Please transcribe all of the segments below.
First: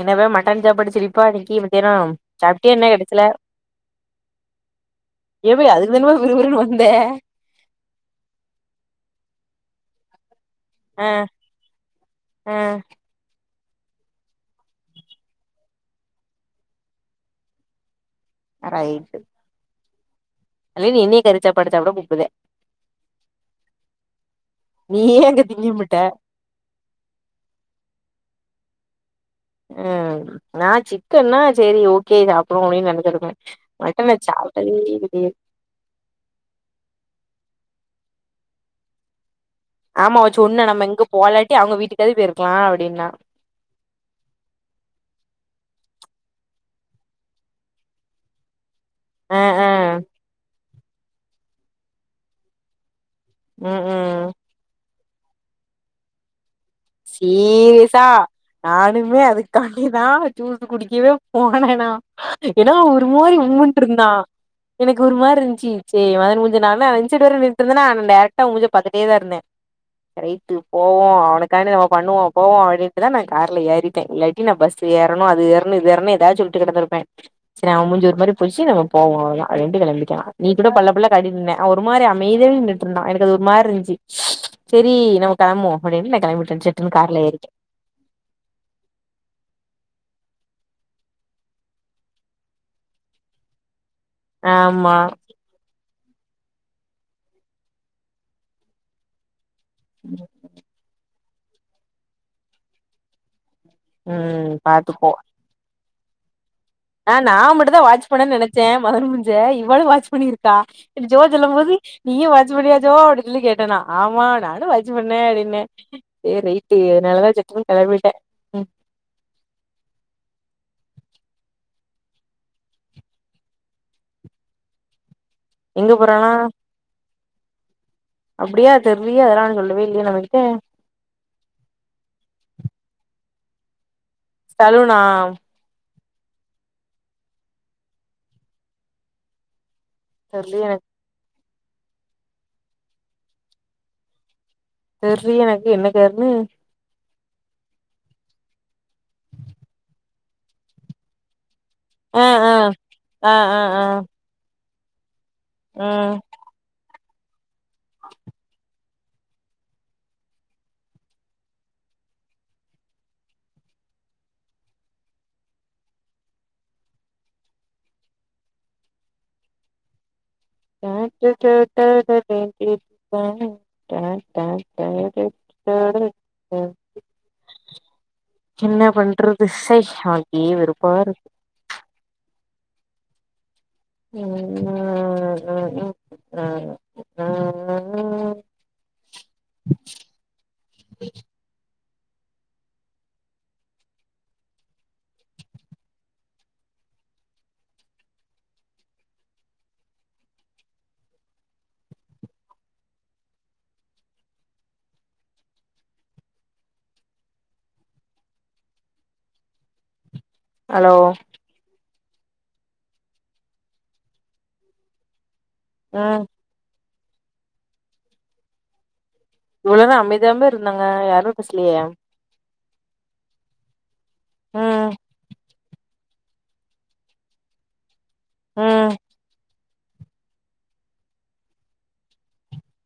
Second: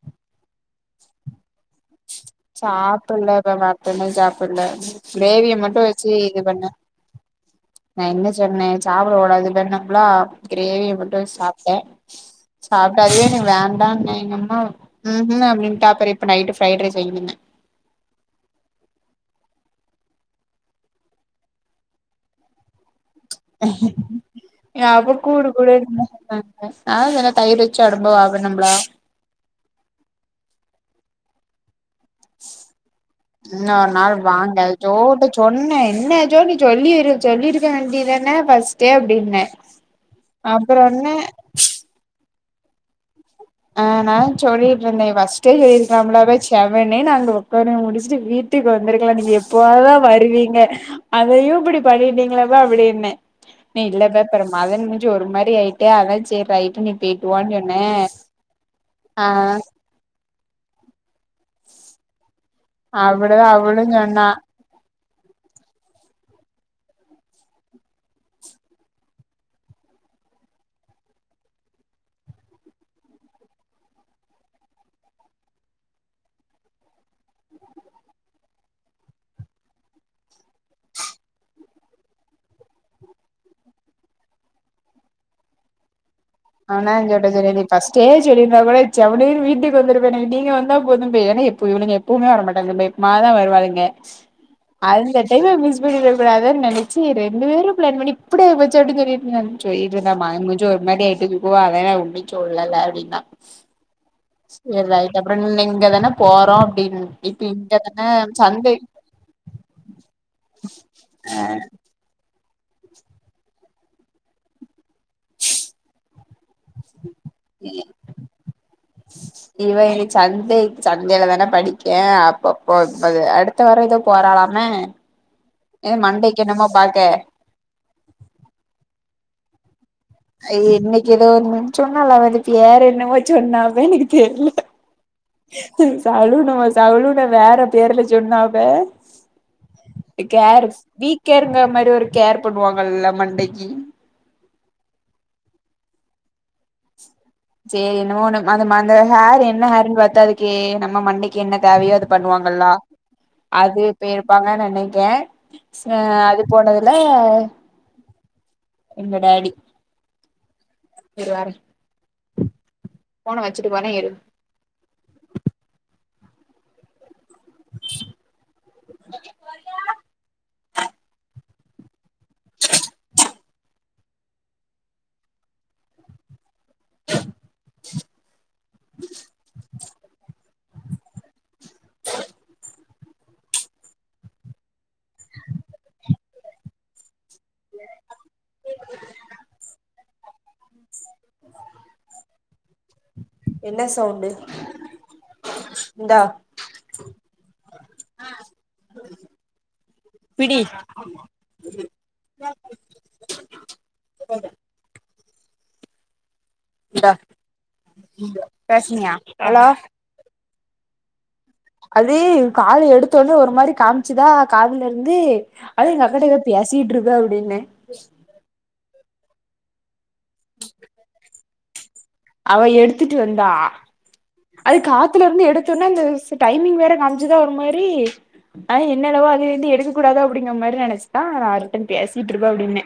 என்னவே மட்டன் சாப்பாடுச்சிரிப்பா இன்னிக்கி மத்தியானோ சாப்ட்டியா என்ன கடசில சாப்புட்ல இப்ப மட்டனே சாப்புட்ல ஏ கிரேவிய பிய மட்டு வச்சு அதுக்குதான இது விறுவிறுன் பண்ண வந்தே நா என்ன சொன்னே சாப்பிடக்கூடாதுன் சொன்னம்லா கிரேவிய ஆ மட்டூ சாப்ட்டே ஆ சாப்ட்டு அதுவே எனக் வேண்டான்னே எங்கம்மா ம்ம் அப்டின்டாப்பறே இப்ப நைட்டு ஃப்ரைட் ரைஸ் வைங்கன்னே ரைட்டு அதுலே நீ என்னைய கறிச்சாப்பாடு சாப்ட கூப்புதே ஏ நீ அப்ப ஏன் அங்க கூடு திங்கம்புட்ட கூடாதுன் சொன்னே ஆ தென தயிர் வச்சு ஒடம்ப வாகனும்ப்ளா ம் நா சிக்கன்னா சேரி ஓகே சாப்டுவோ அப்டின் நெனச்சேடுப்பே இன்னொரு நாள் வாங்க ஜோட்ட சொ சொன்னே என்ன ஜோ நீ சொல்லி இரு சொல்லிருக்க வேண்டிதான ஃபஸ்டே அப்டின்னே ஆமா வச்சு ஒன்னு அப்றோ நம்ம இங்க என்ன போலாட்டி அவுங்க வீட்டுக்காது போயிருக்கலா அப்டின்னா ஆ நா சொல்லிட்ருந்தே ஃபஸ்ட்டே போயிருக்கலாம்ல அவ செவனேன்னு அங்க ஒர்க்கலா முடிச்சுட்டு வீட் ட்டிக்கு வந்துருக்கலா நீங்க ஆ ஆ எப்பவாதுதா வருவீங்க அதையு இப்டி பண்ணிட்டீங்களப்பா அப்டின்ன ம் மே இல்லப்ப ம் அப்பற மதன் மூஞ்சு ஒரு மாரி ஆயிட்டு அதா சேர் ரைட்டு நீ போயிட்டு வான்னு சொன்னே சீரியசா நானுமே ஆ அதுக்காண்டி தா ஜூசு குடிக்கவே போனே நா ஏனா அவ ஒரு மாரி அப்டிதா அவளு உம்முன்டுருந்தா சொன்னா எனக்கு ஒரு மாரிருந்துச்சு சேரி மதன் மூஞ்சி நா வேணா அந் சைட் வேற நின்னுட்ருந்தேனா நா டேரக்டா அவ மூஞ்ச பாத்துட்டே தாருந்தே ரைட்டு போவோ அவுனுக் காணு அவ பண்ணுவோ போவோ அப்டின்ட்டு தா நா கார்ல ஏறிட்டே இல்லாட்டி நா பஸ்ல ஏறணு அது ஏறனு இது ஏறனு எதாச்சு ட்டு கெடந்துருப்பே சரி அவ மூஞ்சி ஒரு மாரி போச்சு நம்ம போவோ அவ்ளோ தா அப்டின்ட்டு கெளம்பிட்டே நா நீ கூட பல்ல பல்ல காட்டிட்டு நின்ன அவ ஒரு மாரி அமைதியா நின் ன்னா எனக்கு அது ஒரு மாரி இன்ச்சு சேரி நம்ம கெளம்புவோ அப்டின்ட்டு நா கெளம்பி ஆனா [unintelligible] ஃபஸ்ட்டே சொல்லிருந்தா கூட செவனேன் வீட்டுக்கு வந்துருப்பனே நீங்க வந்தா போதுமே ஏனா இப்போ இவளுங்க பூமே வர மாட்டாங்க [unintelligible] மா தா வருவாளுங்க ஆமா அதுந்த ட்ரெயின மிஸ் பண்ணிட கூடாதுன் நெனச்சு ரெண்டு பேரு பிளான் பண்ணி இப்டே ஆயிடுச்சே சொல்லிட்டு இருந்தா சொல்லிட்ருந்தா மதன் மூஞ்சி ஒரு மாரி ஆயிட்டுங்கோ அதா நா உன்னு சொல்லல அப்டின்னா ம் சேரி பாத்துக்கோ ரைட்டு அப்றன் நீ இங்க தானா ஆ நா மட்டுந்தா வாட்ச் பண்ணன் நெனைச்சே சந்தை மதன் மூஞ்ச இவளு வாட்ச் பண்ணிருக்கா ஜோ சொல்லம்போது நீயு வாட்சு பண்ணியா ஜோ அப்டின் சொல்லி கேட்டே நா ஆமா நானு வாட்சு பண்ணே அப்டின்னே சேரி ரைட்டு இதனால தா செக்குனு கெளம்பிட்டே இவ இன்னைக் சண்டே சண்டேல தான படிக்கே அப்பப்போ [unintelligible] அடு த்த வாரோ எதோ போறாலாம எங்க என போறானா மண்டைக்கு என்னமோ பாக்க அப்டியா தெர்லியே அதல்லா சொல்லவே இல்லையே நம ஆ இன்னைக்கு எதோ ஒன்னு சொன்னாலே அவ நேத்தி ஏற என்னவோ சொன்னா அவ எனக்கு தெர்ல சலுனா சலனு அவ சலுன வேற பேர்ல சொன்னாப்ப தெர்லயே கேர் எனக்கு வீ கேர் இங்குற மாரி ஒரு கேர் பண்ணுவாங்கல்ல மண்டைக்கு தெர்லியே எனக்கு என்ன கேருன்னு சரி என்னவோ ஒன்னு மத அந்த ஹேர் என்ன ஹேர்ன்னு பாத்து அதுக்கு நம்ம மண்டை என்ன தேவையோ அது ஆ ஆ பண்ணுவாங்கல்லா ஆ அது ஆ பேய்ருப்பாங்கன் நெனைக்கே ச ஆ அது போனதுல எங்க டாடி இரு வாரே ஃபோன வச்சுட்டு வாரே இரு [unintelligible] [unintelligible] ட என்ன பண்றது ச்சை வாழ்க்கையே வெறுப்பா இருக்கு ம் ம் ம் ம். ம். ச என்ன சவுண்டு இந்தா படி ஹலோ ஹலோ? அது காலு எடுத்தொனே ஒரு மாரி காமிச்சுதா காதுலருந்து அது எங்க ம் அக்காட்ட பேசிட்ருக்க அப்டின்னே. இவ்ள் நேரோ அமைதியாவுமே இருந்தாங்க யாருமே பேசலயே. அவ எடுத்துட்டு வந்தா அது ம் காத்துல இருந்து எடுத்தொன்னே அந்த ஸ் டைமிங் வேற காம்ச்சுதா ஒரு மாரி அ ம் என்னெலவோ அதுலருந்து எடுக் கூடாது அப்டிங்க மாரி நெனச்த்தா ரிட்டன் பேசிட்ருப்பா அப்டின்னே.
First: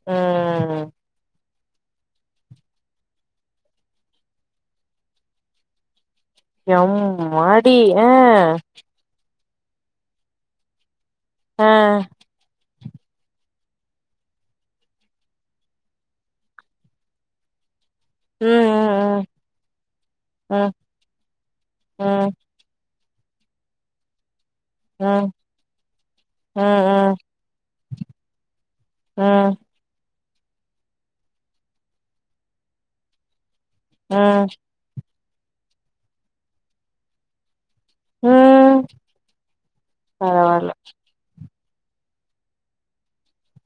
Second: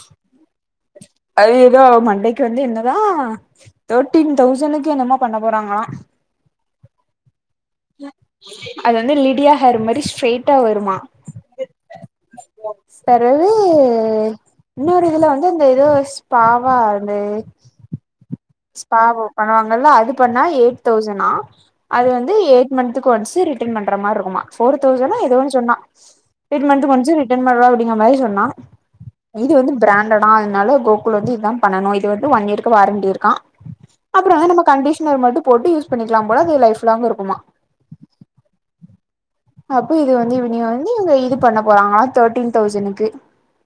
ம் ம் ம். அது எதோ அவ மண்டைக்கு வந்து என்னதா தேட்டீன் தௌசனுக்கு என்னமோ பண்ண போறாங்களா. எம்மாடி எ அது வந்து லிடியா ஹேர் மாரி ஸ்ட்ரெய்ட்டா வருமா. அ ஸ் பெறவு இன்னொரு இதுல வந்து அந்த எதோ ஸ்பாவா அது ஸ்பாவோ ம் பண்ணுவாங்கள்லா அது பண்ணா ம் எய்ட்தௌசனா அது ம் வந்து ஏ ட் மந்துக்கு ஒன்ஸு ரிட்டன் பண்ற மார்ருக்குமா. ஃபோர் ம் தௌசணா ம் எதோ ஒன்னு சொன்னா எய்ட் மந்த்க்கு ம் ஒன்ஸு ரிட்டன் பண்ற அப்டிங்கற மாரி சொன்னா. ம் இது வந்து பிராண்டடா அதனால கோகுல் வந்து இதா பண்ணணு இது வந்து ஒன்இயர்கு வாரண்டி இருக்கா. அப்பறமே ம் நம்ம கண்டிஷ்னர் மட்டு போட்டு யூஸ் பண்ணிக்லாம் போல அது லைஃப்லாங் இருக்குமா. ம் அப்போ இது வந்து இவிங்க பரவால்ல வந்து இவுங்க இது பண்ண போறாங்களா தேட்டீன் தௌசணுக்கு.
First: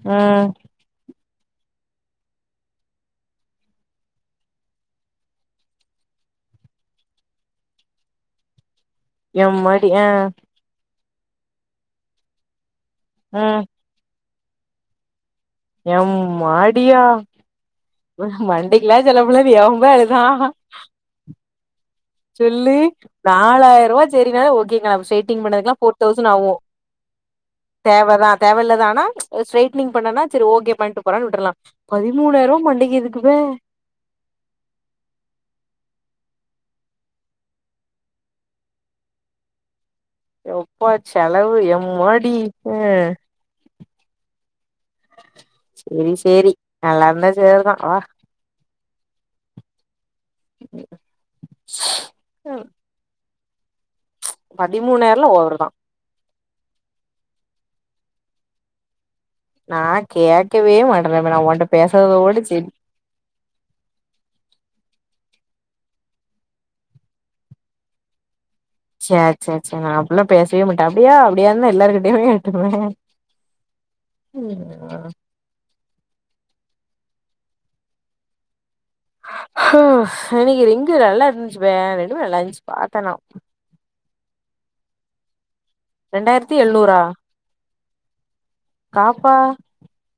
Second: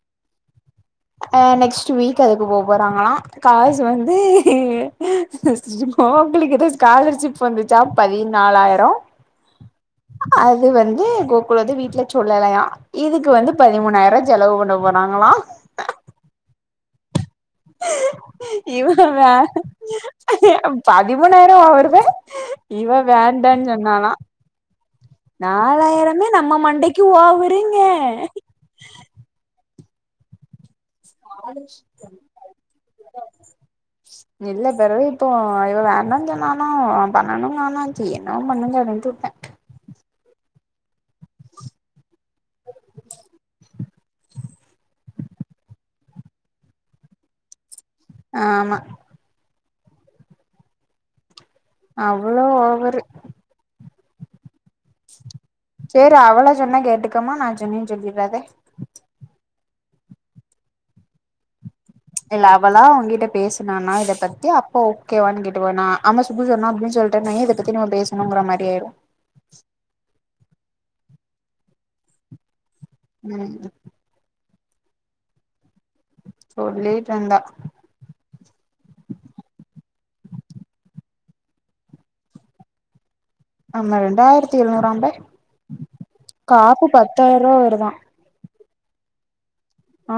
ம். அ நெக்ஸ்ட் வீக் அதுக்கு போ போறாங்களா. காசு வந்து [unintelligible] ஸ்காலர்ஷிப் வந்துச்சா பதிநாலாயிரோ. யம்மாடி அ அது வந்து கோகுல் வந்து வீட்ல சொல்லலையா இதுக்கு வந்து ம் பதிமூணாயிருவா செலவு பண்ண போறாங்களா. யம்மாடியா இவ மண்டைக்லா செலவு பண்லன் எவ போய் அழுதா. பதிமூணாயிருவா வருது. சொல்லு நாலாயிருவா செரினாதா ஓகேங்ளா செயிட்டிங் பண்ணதுக்லா ஃபோர் நாலாயிரமே தௌசண் ஆவு. நம்ம மண்டைக்கு ஓவருங்க தேவதா தேவல்லதா ஆனா அ ஸ்ட்ரெட்னிங் பண்ணனா செரி ஓகே பண்ட்டு போறான் விட்டரலா பதிமூணாயிருவா மண்டைக்கி எதுக்கு பே இல்ல பெறவு இப்போ இவ வேண்டான் சொன்னானா பண்ணணுனானா சே என்னவோ பண்ணுங்க அப்டின்ட்டு உட்டே. எப்பா செலவு எம்மாடி அ செரி சேரி நல்லார்ந்தா சேர்தா வா. ஆமா. [inaudible] அவ்வுளோ ம் ஓவ்வரு பதிமூணாயிரலா ஓவரு தா சேரி அவ்வள சொன்னா கேட்டுக்கம்மா நா சொன்னேன்னு சொல்லிறாத நா கேக்கவே மாட்டேன்ல மே நா ஓண்ட பேசாத உ இல்ல அவளா உங்கிட்ட பேசு ப்நானா இதப்பத்தி அப்ப ஓகேவான்னு கேட்டுவ நா அமா சுப்பு சொன்னா அப்டின் சொல்ட்டன் வைய இத பத்தி நம்ம பேசுணுங்கிற மாரியாயிரு ச ச ச நா அப்பிலாம் பேசவே மாட்ட அப்டியா அப்டியான்தா எல்லாருகிட்டையு கேட்டுகுவே ம் [unintelligible] சொல்லீட்ருந்தா இன்னிக்கு ரிங்கு நல்லா இருந்துச்சுப்பே ரெண்டுமே நல்லா இருந்துச்சுப்பாத்தனா ஆமா ரெண்டாயிரத்தி எழுநூறாம்ப ரெண்டாயிரத்தி காப்பு எழுநூறா பத்தாயிரூவா வருதா காப்பா ஆ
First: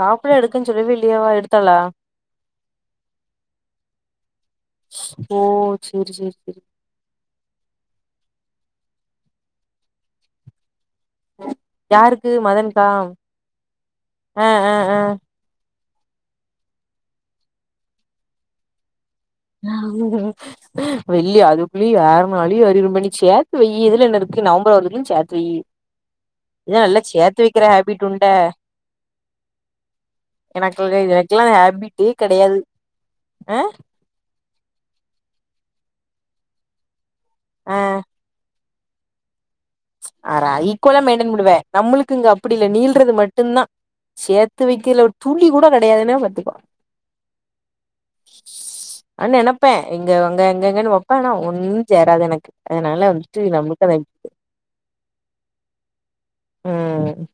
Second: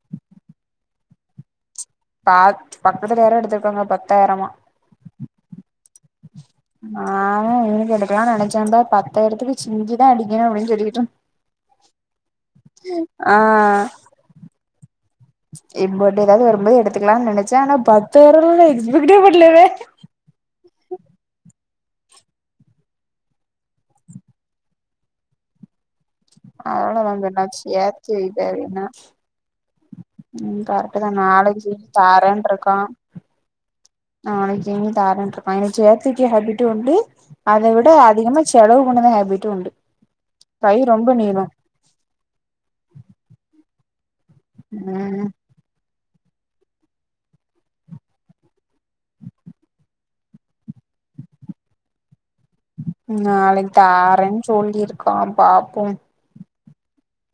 காப்புலா எடுக்கன் சொல்லவே இல்லையே அவ எடுத்தாளா பாத் பக்கத்துல யாரோ எத்துருக்காங்க பத்தாயிரமா ஓ சேரி சேரி சேரி நானே எனக்கெடுக்கலானு நெனச்சேந்த பத்தாயிரத்துக்கு சிங்கிதா அடிக்கணு அப்டின்னு சொல்லிகிட்ருந் யாருக்கு மதன்கா ஆ அ அ அ இப்போட்டு ஏதாவ்து வரும்போது எடுத்துக்லான் நெனச்ச ஆனா பத்தாயிர [unintelligible] விக்டி பட்ல யாஹுஹும் வெள்ளிய அதுக்குள்ளய யார்னாலளயு அறிவுறும்பண்ணி சேர்த்து வையி இதுல என்ன இருக்கு நவம்பர் வர்ரதுக்குள்ளயு சேர்த்து து வையி நல்லா சேர்த்து அவ்ளோதா வைக்கிற ஹேபிட் சேத்து உண்டா வைடா அப்டின்னா ம் கரெக்ட் தா எனக்கெல்லா நாளைக்கு சீட் ஹேபிட்டே கெடையாது தாரேன்ருக்கா ஆ நாளைக்கு செயின் தாரேன்ருக்கா எனக்கு சேத்துவக்கிற ஹாபிட் உண்டு அத ஆ விட அதிகமா செலவு பண்ணுத ஹபிட்டு உண்டு அட கை ஈக்குவலா ரொம்ப மெயின்டன் நீளு பண்ணுவ நம்மளுக்கு இங்க அப்டி இல்ல நீள்றது மட்டுந்தா சேத் து வைக்கல ஒரு ம் துளி கூட கெடையாதுன்னா பாத்துக்கோ அண் நெனப்பே இங்க உங்க எங்க எங்கன்னு வைப்பேனா ஒன்னு சேராது எனக்கு அதனால வந்துட்டு நாளைக்கு நம்மளுக்கு அத தாரேன்னு சொல்லிருக்கா பாப்போம் ம்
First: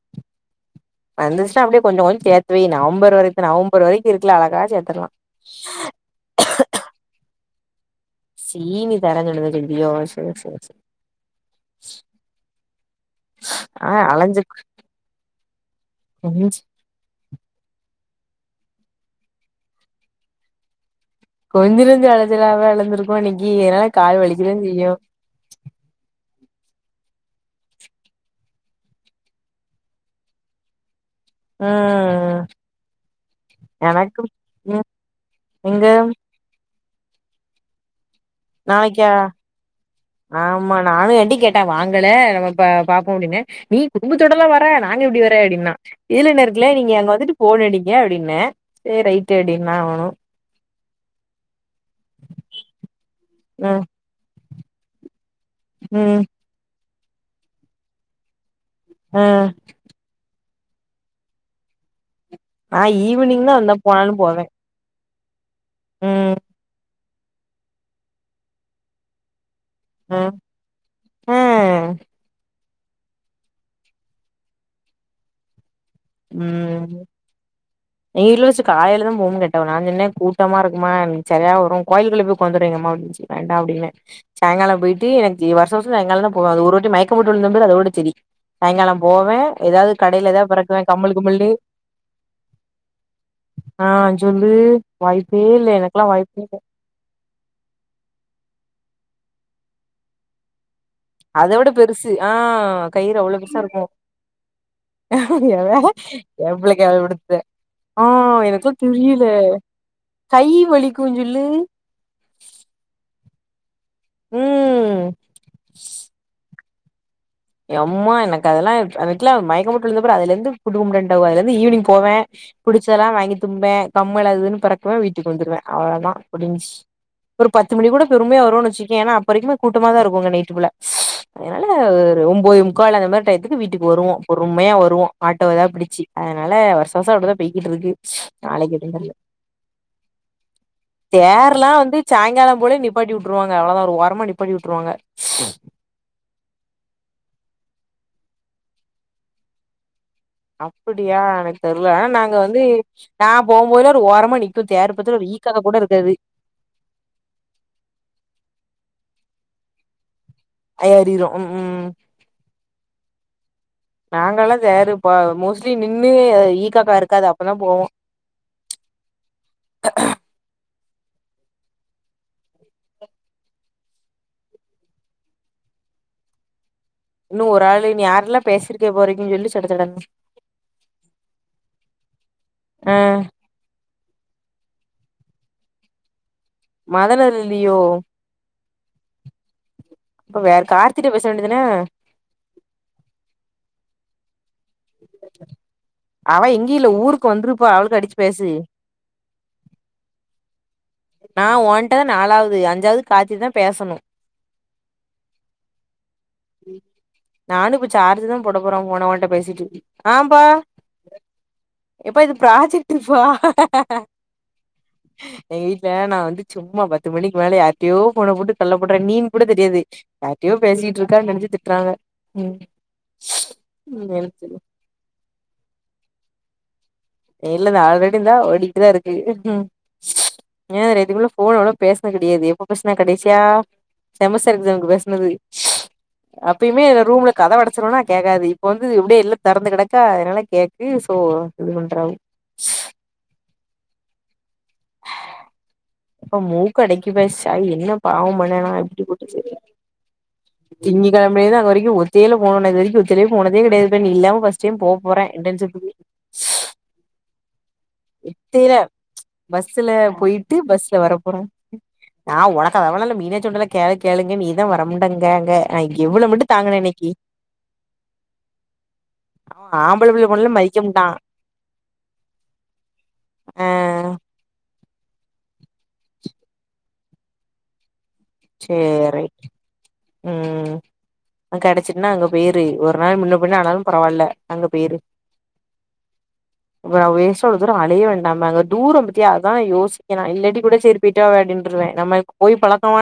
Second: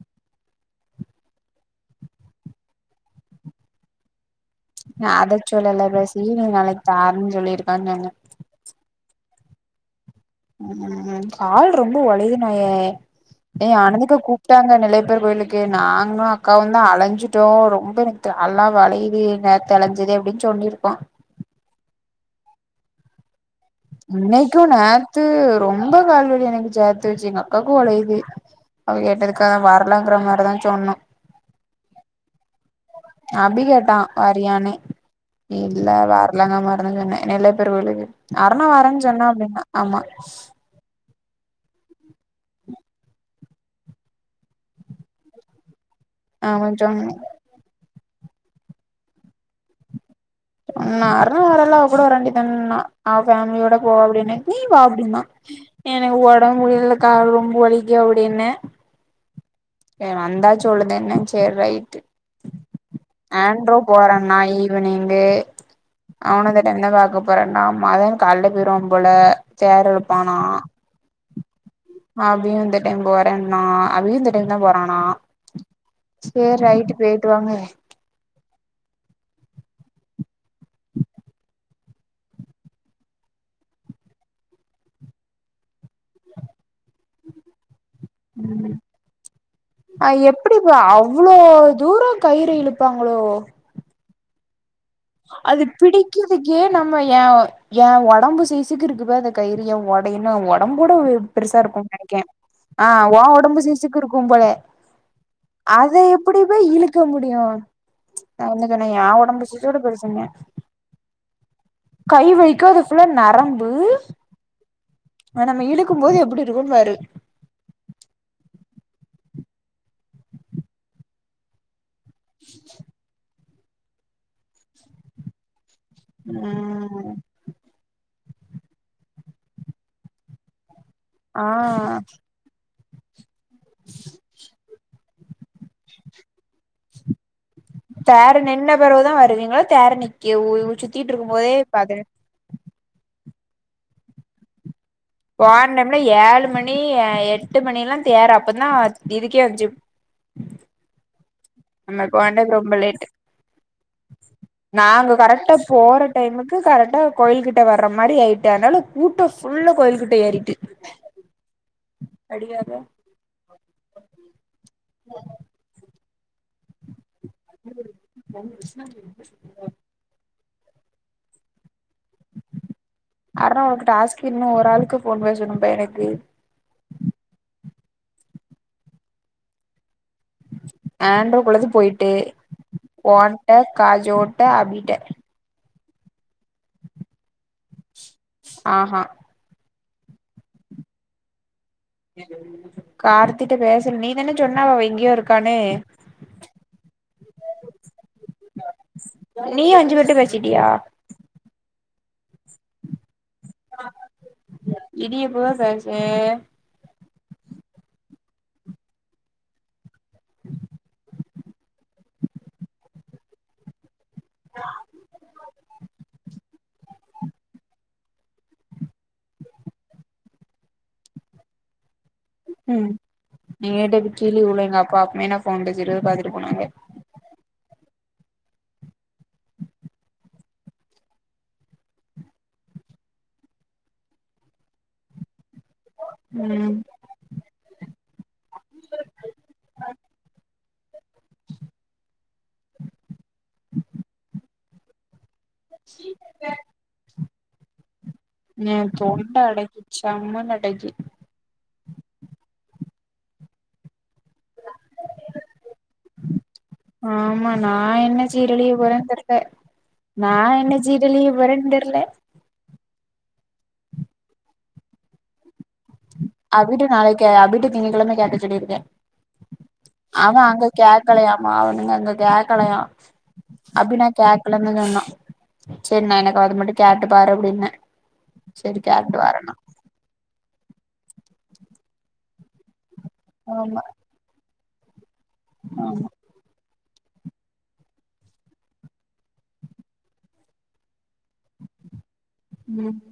வந்துச்ன்னா அப்டியே கொஞ்சோ கொஞ்சோ சேர்த்துவை நவம்பர் வரைக்கு நவம்பர் வரைக்கு இருக்குல அழகா சேத்தர்லா நா அத சொல்லல இப்ப சீனு நாளைக்கு தாரன்னு சொல்லிருக்கான்னு சொன்ன சீனு தரேன்னு சொன்னத சொன்னிடியோ ம் ம்ம் ஆள் ரொம்ப ஒழயனுயே ஏ ஆ ஆனந்தக்கா அலஞ்சு கூப்ட்டாங்க நெல்லயப்பர் கோயிலுக்கு நானு கொஞ்சு அக்காவு தா அலஞ்சு டோ ரொம்ப எனக்கு கால்லா வளையுது நேத்தழஞ்சுதே அப்டின்னு சொல்லிருக்கோ கொஞ்சனஞ்ச அலச்சலாவா அலந்துருக்கோ இன்னக்கி என்னால காலு வலிக்கதா செய்யு த்து ரொம்ப கால்வலி எனக்கு சேத்து வச்சி எங்க அக்காகு வழையுது அவ கேட்டதுக்காகா வரலங்கிற மாரிதா சொன்னா ம் அபி கேட்டா எனக்கு வரியானு ம் இல்ல எங்க வேற லங்க மறந்து சொன்னே நெல்லயப்பர் கோயிலுக்கு அரணா வரேன்னு நாளைக்கா சொன்னா அப்டின்னா ஆமா ஆமா நானுங்காட்டி கேட்டே வாங்கலே நம்ம ப பாப்போ அப்டின்னு நீ குடும்பத்தோடல்ல வர்ர நாங்க எப்டி வர அப்டின்னா இதுல என்ன ஆமா இருக்குல நீங்க சொன்னே அங்க வந்துட்டு ஃபோன் அடிங்க அப்டின்ன சேரி ரைட்டு அப்டின்னா அவணு நா அருணா வரால்ல அவ கூட வர வேண்டிதன்னா அவ ஃபேமிலியோட ம் போ அப்டின்னு நீயும் வா அப்டினா எனக்கு ம் ஒடம்பு முடில கால் ரொம்ப வலிக்கு அப்டின்னே அ வந்தா சொல்லுதேன சேரி ரைட்டு நா ஈவினிங் தா வந்தா ஆண்ட்ரோ போனாலு போறனா போவே இப்ப நீங்க ம் அவனதான என்ன பாக்க போறன்னா மதன் காலைலயே போய்ருவான் போல சேர் ம் இலுப்பானா ஆ அபியும் இந்த டைம் போறேண்ணா அபியும் இந்த டைம்தா போறானா சேரி ரைட்டு ம் போயிட்டு வாங்க எங்க வீட்ல வெச்சுட்டு காலைலதா போம் கேட்டவ நான் சொன்னே கூட்டமா இருக்குமான் சரியா வரு கோயில்கள்ள போய் உக்காந்துருவேன் எங்கம்மா வீட்டுக்கு ச் வேண்டா அப்டின்னே சாய்ங்காலோ போய்ட்டு என்க்கு வருஷோ வருஷோ சாய்ங்காலந்தா போவன் அது ஒருவாட்டி மயக்கம் போட்டு விழுந்தம்பார் அதோட செரி ம் சாய்ங்காலோ போவேன் எதாவது அ கடைல எதாவது பெ எப்டிப்பா அவ்ளோ தூரோ கயிற இழுப்பாங்ளோ ஆன் சொல்லு வாய்ப்பே அது இல்லை எனக்கெல்லா வாய்ப்பேல்ல பிடிக்கிறதுக்கே நம்ம என் என் ஒடம்பு சைசுக்கு இருக்குப்பா அந்த கயிறு என் ஒடயன்னு ஒடம்போட அத பெருசா விட இருக்கும் பெருசு நெனைக்கேன் ஆ ஆ கயிறு உன் அவ்ளோ ஒடம்பு பெருசா இருக்கு சைக்கு இருக்கும்போல அது எப்டி என் பா புள்ளைக்கு இழுக்க முடியு கேவலப்படுத்திட்டே ஆ அப்டின்னு எனக்கெல்லா சொன்ன என் தெரியல ஒடம்பு கூட பிரச்சனை கை வலிக்கு சொல்லு கை வைக்க அது ஃபுல்லா நரம்பு ம் நம்ம இழுக்கும்போது எப்டி இருக்குன்னு பாரு எம்மா எனக்கு அதெல்லா அன்னைக்கெல்லா மயக்கம்போட்டு விழுந்தகப்றோ அதுலருந்து குடுக்க முடியாதுன்ட்டாங்கோ அதுலுந்து ஈவ்னிங் போவேன் புடிச்சதெல்லா வாங்கி திம்பேன் கம்ல்லாதுன்னு பிறக்குவேன் வீட்டுக்கு வந்துருவேன் அவ்ளதா முடிஞ்சு ம் ஒரு பத்து மணி கூட பொறுமயா வருவோனு வெச்சுக்கவே ஏன்னா அப்ப வரைக்குமே கூட்டமாதா இருக்கு அங்க நைட் ஃபுல்லா ஆ என்னால ஒன்பதே முக்கால் அந்த மாரி டையத்துக்கு வீட்டுக்கு வருவோ பொறுமயா வருவோ ஆட்டோவதா புடிச்சி அதனால வருஷோ வருஷோ அப்டிதா போய்கிட்டு இருக்கு தேர நின்ன நாளைக் பெறவுதா எப்டினு வருவீங்களா தேர நிக்க உ சுத்திட்டு இருக்கும் போதே தேர்ல்லா வந்து பாத்து சாய்ங்காலோ போல நிப்பாட்டி விட்டுருவாங்க அவ்ளதா ஒரு ஓரமா நிப்பாட்டி விட்டுருவாங்க போன டைம்ல்லா ஏழு மணி எட்டு மணியெல்லா தேறு அப்பதா இதுக்கே வந்ச்சு அப்டியா எனக் தெர்ல நம்ம போன நாங்க டைம் வந்து ரொம்ப லேட் நா போம்போதெல்லா ஒரு ஓரமா நிக்கு தேரப்பத்துல ஒரு இ காக்கா கூட இருக்காது கு கரெக்டா கோயில்கிட்ட வர்ற மாரி ஆயிட்ட அனால கூட்டோ ஃபுல்லா கோயில்கிட்ட ஏறிட்டு அ ஏறிறும் ம்ஹும் அடியாக நாங்கெல்லா தேருப் போ மோஸ் ட்லி நின்னு ஈ காக்கா இருக்காது அ [inaudible] [inaudible] அர்ணா உனக்கு டாஸ்க்கு இன்னு ஒரு ஆளுக்கு ஃபோன் பேசணும்பா எனக்கு இன்னு ஒரு ஆளு இன்னு யாரெல்லா பேசிருக்க போறீங்கன்னு சொல்லி சடச்சட ஆண்ரோக்குள்ளது போய்ட்டு ஆ ஓன்ட்ட, காஜோட்ட, அபிட்ட மதன் அதுல இல்லையோ ஆ ஹா அப்ப வேற கார்த்திட்ட பேச வேண்டிதான கார்த்திட்ட பேசல நீ தான சொன்ன அவ வை அவ இங்கில்ல ஊருக்கு வந்துருப்பா அவுளுக்கு அடிச்சு பேசு நீ அஞ்சு பேர்ட பேசிட்டியா நா ஓன்டதா நாலாவது அஞ்சாவது கார்திதா இது எப்போ சாச்சே நானு இப்ப சார்ஜ் தா போட போறோ ஃபோன உங்கிட்ட பேசிட்டு ஆம்ப்பா எப்பா இது ப்ராஜெக்ட்ங்ப்பா எங்க வீ ஏன்னா வந்து சும்மா பத்து மணிக்கு மேல யாரிட்டையோ ஃபோன போட்டு கல்ல போட்ற நீன் கூட தெரியாது யார்டையோ பேசிட்டு இருக்கான்னு நெனசு திட்டுறாங்க ம் நீங்க [unintelligible] எங்க அப்பா [unintelligible] ஃபோன் பேசிட்டு இருக்குறத பாத்துட்டு போனாங்க இல்ல ந ஆல்ரெடிந்தா ஓடிக்ட்டுதா இருக்கு ஏ ரெண்டு பேரு ஃபோன்ல கூட பேசின கிடையாது எப்ப பேசுன கடைசியா செமஸ்டர் எக்ஸாம்க்கு பேசனது ம் அப்பயுமே என ரூம்ல கத வடைச்சிருவனா கேக்காது இப்ப வந்து இப்டியே இல்ல தெறந்து கிடக்கா அதனால கேக்கு சோ இது பண்றாவு சிரி இப்ப மூக்கடைக்குப்ப சளி என்ன பாவம் பண் ஏ தொண்ட அடச் சம்முன்னு திங்ககெழம் இப்யேதா அங்க வரைக்கு ஒத்தைல போனது இது வரைக்கு ஒத்தைலே போனதே கிடையாதுப்பா நீ இல்லாம பாஸ்ட் டைம் போ போற இன்டஷிப்கு ஆமா நா என்ன ஒத்தையில சீரழியப் போறேன்னு தெர்ல பஸ்ல நா என்ன சீரழியப் போறேன்னு தெர்ல ஆ உனக்கு அதவள இல்ல மீனச்சிஉண்டல்ல கேளு கேளுங்க நீதா வரமண்டங்க அங்க அபிட்டு நாளைக்கி அபிட்டு திங்க கெழமை கேக்க சொல்லிருக்கே அவ ஆம்பள புள்ள அவ போனாலு அங்க மதிக்க முட்டா கேகலயா மா அவனுங்க அங்க கேக்கலையா ஆ அபிநா கேகலனு தா சொன்ன செரி நா எனக்கு அது மட்டு கேட்டு பாரு அப்டின்ன சேரி ம் கெடைச்சட்டுன்னா அங்க போய்ரு ஒர்க் ஒர்னாள் முன்ன பின்ன ஆமா ஆனாலு பரவாயில்ல அங்க பேய்ரு ஆமா நா வேஸ்டா இவ்ளோ தூர அலைய வேண்டாம அது ஒரு தூர பத்தியா அதா யோசிக்ர இல்லாட்டி கூட சேரி போய்ட்டு வா அப்டின்ருவே நமக்கு போய் ம் பழக்கம